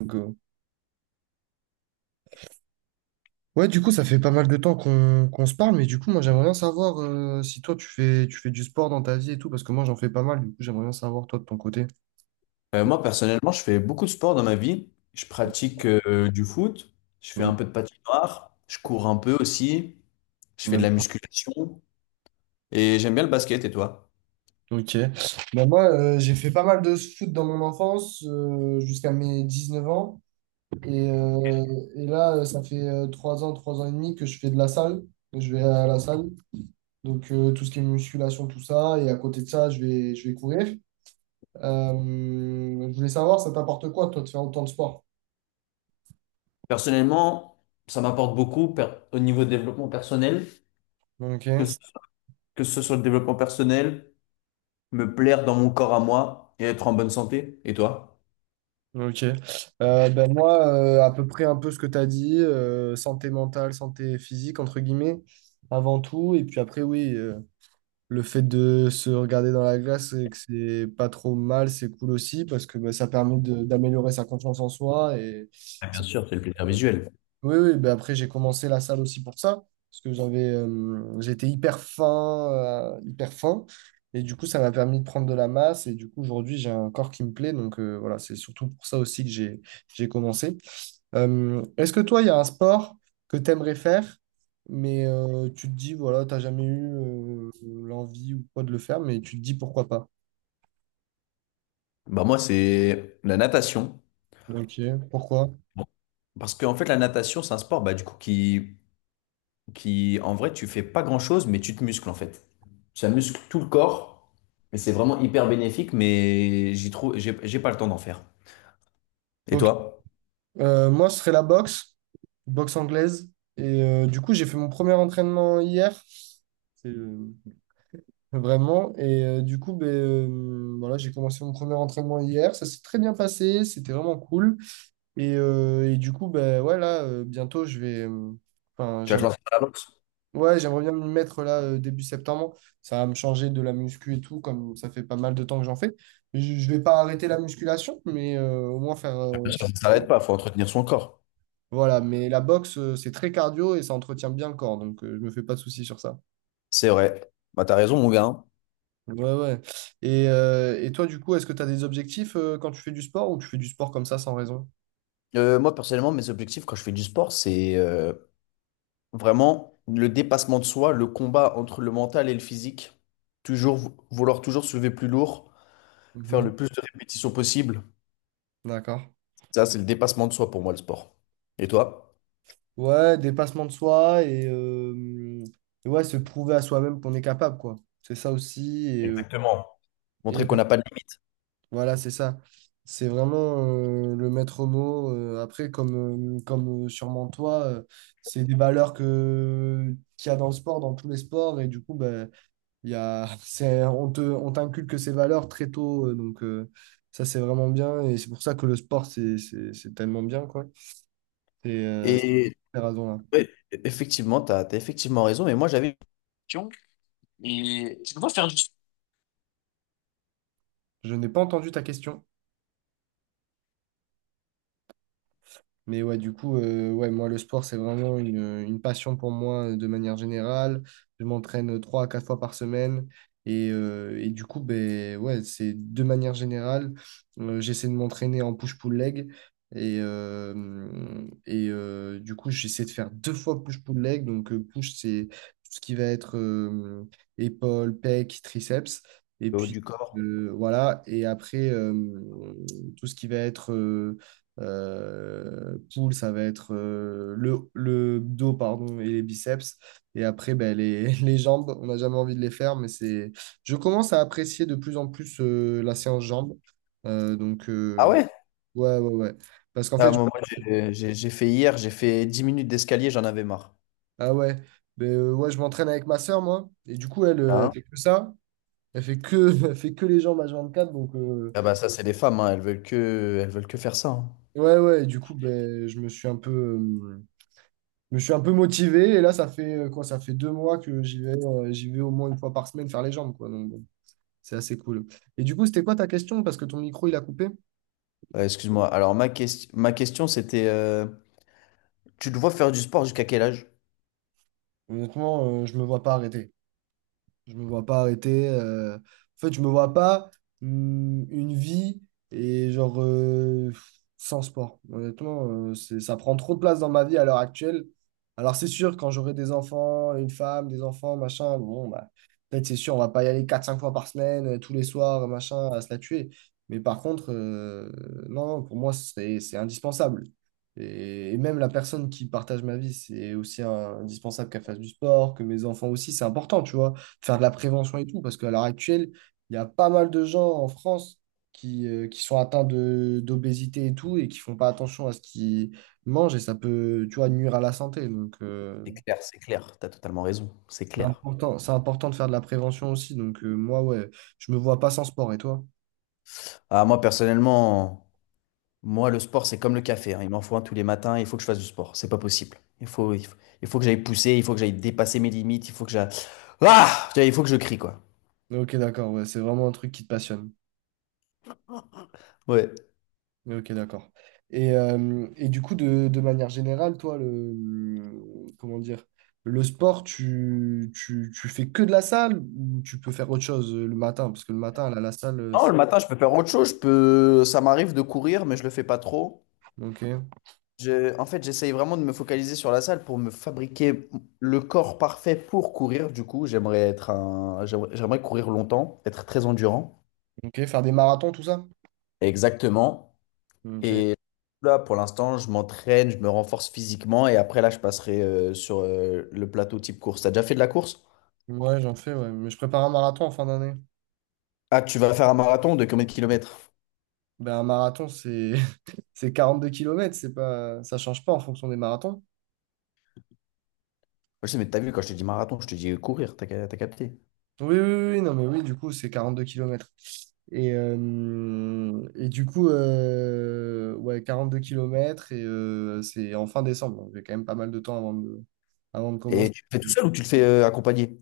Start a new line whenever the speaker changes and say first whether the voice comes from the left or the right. right: Donc, ouais, du coup, ça fait pas mal de temps qu'on se parle, mais du coup, moi, j'aimerais bien savoir si toi, tu fais du sport dans ta vie et tout, parce que moi, j'en fais pas mal, du coup, j'aimerais bien savoir, toi, de ton côté.
left: Moi, personnellement, je fais beaucoup de sport dans ma vie. Je pratique du foot, je fais
right: Mm.
left: un peu de patinoire, je cours un peu aussi, je fais de la
right: Ouais.
left: musculation et j'aime bien le basket. Et toi?
right: Ok. Bah, moi, j'ai fait pas mal de foot dans mon enfance, jusqu'à mes 19 ans, et là, ça fait 3 ans, 3 ans et demi que je fais de la salle, je vais à la salle, donc tout ce qui est musculation, tout ça, et à côté de ça, je vais courir. Euh, je voulais savoir, ça t'apporte quoi, toi, de faire autant de sport?
left: Personnellement, ça m'apporte beaucoup au niveau de développement personnel, que ce,
right: Ok.
left: que ce soit le développement personnel, me plaire dans mon corps à moi et être en bonne santé. Et toi?
right: Ok. Ben moi, à peu près un peu ce que tu as dit, santé mentale, santé physique, entre guillemets, avant tout. Et puis après, oui, le fait de se regarder dans la glace et que c'est pas trop mal, c'est cool aussi, parce que ben, ça permet d'améliorer sa confiance en soi et
left: Ah, bien
right: ça.
left: sûr, c'est le plaisir visuel.
right: Oui, oui, ben après j'ai commencé la salle aussi pour ça, parce que j'avais, j'étais hyper fin, et du coup ça m'a permis de prendre de la masse, et du coup aujourd'hui j'ai un corps qui me plaît, donc voilà, c'est surtout pour ça aussi que j'ai commencé. Est-ce que toi, il y a un sport que tu aimerais faire, mais tu te dis, voilà, t'as jamais eu l'envie ou quoi de le faire, mais tu te dis pourquoi pas?
left: Bah moi, c'est la natation.
right: Ok, pourquoi?
left: Bon, parce qu'en fait, la natation, c'est un sport bah, du coup, qui, en vrai, tu fais pas grand-chose, mais tu te muscles en fait. Ça muscle tout le corps, mais c'est vraiment hyper bénéfique, mais j'ai pas le temps d'en faire. Et
right: Ok.
left: toi?
right: Moi, ce serait la boxe anglaise. Et du coup, j'ai fait mon premier entraînement hier. C'est vraiment. Et du coup, voilà, j'ai commencé mon premier entraînement hier. Ça s'est très bien passé. C'était vraiment cool. Et du coup, ben, ouais, là, bientôt, je vais. Enfin,
left: Tu vas te
right: j'aimerais.
left: lancer dans la boxe?
right: Ouais, j'aimerais bien m'y mettre là début septembre. Ça va me changer de la muscu et tout, comme ça fait pas mal de temps que j'en fais. Je vais pas arrêter la musculation, mais au moins faire.
left: Bien sûr, s'arrête pas, faut entretenir son corps.
right: Voilà, mais la boxe, c'est très cardio et ça entretient bien le corps, donc je me fais pas de soucis sur ça.
left: C'est vrai. Bah, t'as raison, mon gars, hein.
right: Ouais, ouais. Et toi, du coup, est-ce que tu as des objectifs quand tu fais du sport ou tu fais du sport comme ça sans raison?
left: Moi, personnellement, mes objectifs quand je fais du sport, c'est vraiment le dépassement de soi, le combat entre le mental et le physique. Toujours vouloir toujours soulever plus lourd, faire
right: Mhm.
left: le plus de répétitions possible.
right: D'accord.
left: Ça, c'est le dépassement de soi pour moi, le sport. Et toi?
right: Ouais, dépassement de soi et ouais, se prouver à soi-même qu'on est capable, quoi. C'est ça aussi.
left: Montrer
right: Et
left: qu'on n'a pas de limite.
right: voilà, c'est ça. C'est vraiment le maître mot. Après, comme sûrement toi, c'est des valeurs qu'il y a dans le sport, dans tous les sports. Et du coup, bah, on t'inculque ces valeurs très tôt, donc ça c'est vraiment bien et c'est pour ça que le sport c'est tellement bien quoi. Et c'est pour
left: Et
right: ces raisons-là.
left: ouais, effectivement, effectivement raison. Mais moi, j'avais une question. Et je dois faire du
right: Je n'ai pas entendu ta question. Mais ouais, du coup, ouais, moi, le sport, c'est vraiment une passion pour moi de manière générale. Je m'entraîne 3 à 4 fois par semaine. Et du coup, ben, ouais, c'est de manière générale, j'essaie de m'entraîner en push-pull leg. Et du coup, j'essaie de faire 2 fois push-pull leg. Donc, push, c'est tout ce qui va être épaules, pecs, triceps. Et
left: haut
right: puis,
left: du corps.
right: voilà. Et après, tout ce qui va être poule, ça va être le dos pardon, et les biceps. Et après, ben, les, les jambes, on n'a jamais envie de les faire, mais c'est... Je commence à apprécier de plus en plus la séance jambes. Euh, donc, euh,
left: Ah
right: donc,
left: ouais?
right: ouais, ouais, ouais. Parce qu'en
left: Ah,
right: fait, je...
left: j'ai fait hier, j'ai fait 10 minutes d'escalier, j'en avais marre.
right: Ah ouais, ben, ouais, je m'entraîne avec ma sœur, moi. Et du coup, elle, elle
left: Hein.
right: fait que ça. Elle fait que, elle fait que les jambes à quatre. Donc,
left: Ah bah ça, c'est les femmes, hein, elles veulent que faire ça, hein.
right: ouais, ouais. Et du coup, ben, je me suis un peu... je me suis un peu motivé et là, ça fait quoi? Ça fait 2 mois que j'y vais au moins une fois par semaine faire les jambes, quoi. Donc, bon, c'est assez cool. Et du coup, c'était quoi ta question? Parce que ton micro, il a coupé.
left: Excuse-moi. Alors, ma question, c'était tu te vois faire du sport jusqu'à quel âge?
right: Honnêtement, je me vois pas arrêter. Je me vois pas arrêter. En fait, je me vois pas une vie et genre sans sport. Honnêtement, ça prend trop de place dans ma vie à l'heure actuelle. Alors c'est sûr, quand j'aurai des enfants, une femme, des enfants, machin, bon, bah, peut-être c'est sûr, on va pas y aller quatre cinq fois par semaine, tous les soirs, machin, à se la tuer. Mais par contre, non, non, pour moi, c'est indispensable. Et même la personne qui partage ma vie, c'est aussi indispensable qu'elle fasse du sport, que mes enfants aussi, c'est important, tu vois faire de la prévention et tout, parce qu'à l'heure actuelle, il y a pas mal de gens en France qui sont atteints d'obésité et tout, et qui font pas attention à ce qu'ils mangent, et ça peut, tu vois, nuire à la santé. Donc,
left: C'est clair, c'est clair. Tu as totalement raison. C'est clair.
right: c'est important de faire de la prévention aussi. Donc, moi, ouais, je me vois pas sans sport, et toi?
left: Ah, moi, personnellement. Moi, le sport, c'est comme le café, hein. Il m'en faut un tous les matins. Il faut que je fasse du sport. C'est pas possible. Il faut que j'aille pousser. Il faut que j'aille dépasser mes limites. Il faut que j'aille. Ah! Tu vois, il faut que je crie, quoi.
right: Ok, d'accord, ouais, c'est vraiment un truc qui te passionne.
left: Ouais.
right: Mais ok, d'accord. Et du coup, de manière générale, toi, le, comment dire, le sport, tu fais que de la salle ou tu peux faire autre chose le matin? Parce que le matin, là, la salle,
left: Non,
right: c'est...
left: le matin, je peux faire autre chose. Je peux... Ça m'arrive de courir, mais je le fais pas trop.
right: Ok.
left: En fait, j'essaye vraiment de me focaliser sur la salle pour me fabriquer le corps parfait pour courir. Du coup, j'aimerais être un... j'aimerais courir longtemps, être très endurant.
right: Ok, faire des marathons, tout ça?
left: Exactement.
right: Ok.
left: Et là, pour l'instant, je m'entraîne, je me renforce physiquement et après, là, je passerai sur le plateau type course. T'as déjà fait de la course?
right: Ouais, j'en fais, ouais. Mais je prépare un marathon en fin d'année.
left: Ah, tu vas faire un marathon de combien de kilomètres?
right: Ben, un marathon, c'est c'est 42 kilomètres, c'est pas... ça change pas en fonction des marathons.
left: Je sais, mais t'as vu, quand je te dis marathon, je te dis courir, t'as capté.
right: Oui, oui, oui, oui, non, mais oui, du coup, c'est 42 kilomètres. Et du coup, ouais, 2 kilomètres et c'est en fin décembre. Donc, j'ai quand même pas mal de temps avant avant de
left: Et
right: commencer.
left: tu le fais tout seul ou tu le fais accompagné?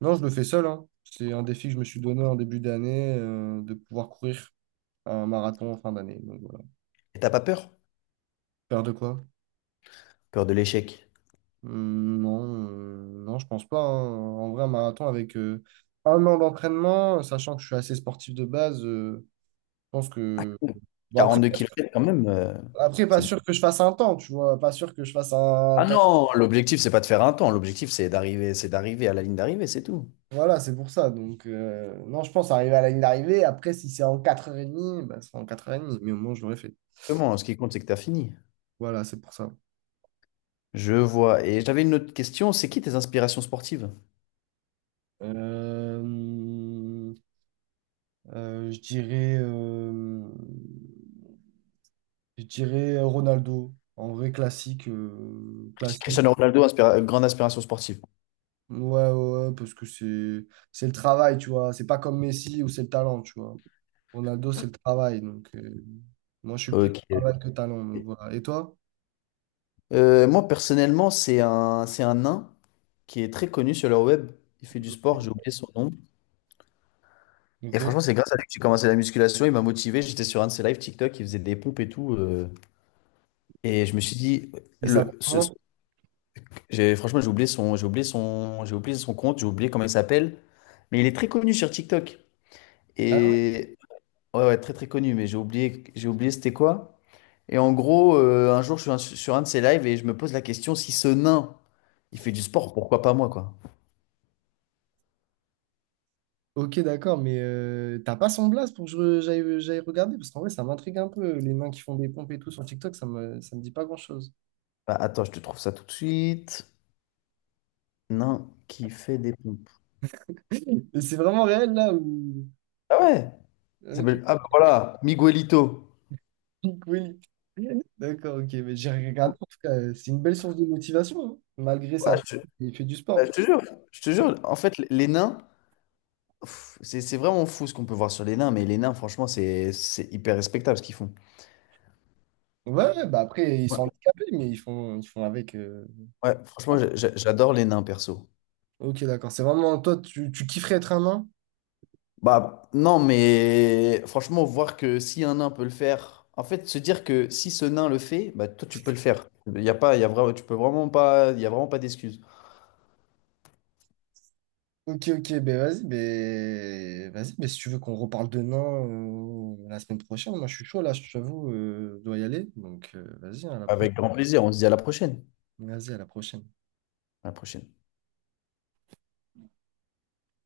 right: Non, je le fais seul, hein. C'est un défi que je me suis donné en début d'année, de pouvoir courir un marathon en fin d'année. Donc, voilà.
left: Et t'as pas peur?
right: Peur de quoi?
left: Peur de l'échec.
right: Non, non, je pense pas, hein. En vrai, un marathon avec un an d'entraînement, sachant que je suis assez sportif de base, je pense
left: Ah,
right: que...
left: cool.
right: Bon,
left: 42 kilomètres quand même,
right: après, pas
left: c'est... bon.
right: sûr que je fasse un temps, tu vois. Pas sûr que je fasse un
left: Ah
right: temps.
left: non, l'objectif, c'est pas de faire un temps. L'objectif, c'est d'arriver à la ligne d'arrivée, c'est tout.
right: Voilà, c'est pour ça. Donc, non, je pense arriver à la ligne d'arrivée. Après, si c'est en 4h30, bah, c'est en 4h30. Mais au moins, je l'aurais fait.
left: Vraiment, ce qui compte, c'est que t'as fini.
right: Voilà, c'est pour ça.
left: Je vois. Et j'avais une autre question, c'est qui tes inspirations sportives?
right: Euh, euh, je dirais, euh, je dirais Ronaldo. En vrai, classique. Classique.
left: Cristiano Ronaldo, grande inspiration sportive.
right: Ouais, ouais, ouais, parce que c'est le travail, tu vois. C'est pas comme Messi où c'est le talent, tu vois. Ronaldo, c'est le travail. Donc, moi, je suis plus
left: Ok.
right: travail que talent. Donc, voilà. Et toi?
left: Moi, personnellement, c'est c'est un nain qui est très connu sur le web. Il fait du sport, j'ai oublié son nom. Et
right: Ok. Et
left: franchement, c'est grâce à lui que j'ai commencé la musculation. Il m'a motivé. J'étais sur un de ses lives TikTok, il faisait des pompes et tout, et je me suis dit,
right: ça fait
left: le, ce- ce-
right: comment?
left: j'ai, franchement, j'ai oublié son compte, j'ai oublié comment il s'appelle. Mais il est très connu sur TikTok.
right: Ah ouais,
left: Et ouais, ouais, très très connu. Mais j'ai oublié, c'était quoi? Et en gros, un jour, sur un de ses lives et je me pose la question, si ce nain, il fait du sport, pourquoi pas moi, quoi?
right: ok, d'accord, mais t'as pas son blast pour que j'aille regarder? Parce qu'en vrai, ça m'intrigue un peu. Les nains qui font des pompes et tout sur TikTok, ça me dit pas grand-chose.
left: Bah, attends, je te trouve ça tout de suite. Nain qui fait des pompes.
right: Et c'est vraiment réel, là, où...
left: Ah ouais!
right: Ok,
left: Ah bah voilà, Miguelito.
right: Willy. D'accord, ok, mais j'ai regardé. En tout cas, c'est une belle source de motivation, hein. Malgré
left: Ah,
right: ça,
left: je, te
right: il fait du
left: ah, je
right: sport.
left: te jure, je te jure. En fait, les nains, pff, c'est vraiment fou ce qu'on peut voir sur les nains, mais les nains, franchement, c'est hyper respectable ce qu'ils font.
right: Ouais, ouais, bah après, ils sont
left: Ouais,
right: handicapés, mais ils font avec.
left: ouais, franchement, j'adore les nains, perso.
right: Ok, d'accord. C'est vraiment toi, tu kifferais être un nain?
left: Bah non, mais franchement, voir que si un nain peut le faire, en fait, se dire que si ce nain le fait, bah toi tu peux le faire. Il y a pas, il y a vraiment, tu peux vraiment pas, il y a vraiment pas d'excuses.
right: Ok, ok, ben vas-y, ben vas-y, ben si tu veux qu'on reparle de nains la semaine prochaine, moi je suis chaud là, je t'avoue, je dois y aller. Donc vas-y, à la prochaine.
left: Avec grand plaisir, on se dit à la prochaine.
right: Vas-y, à la prochaine.
left: À la prochaine.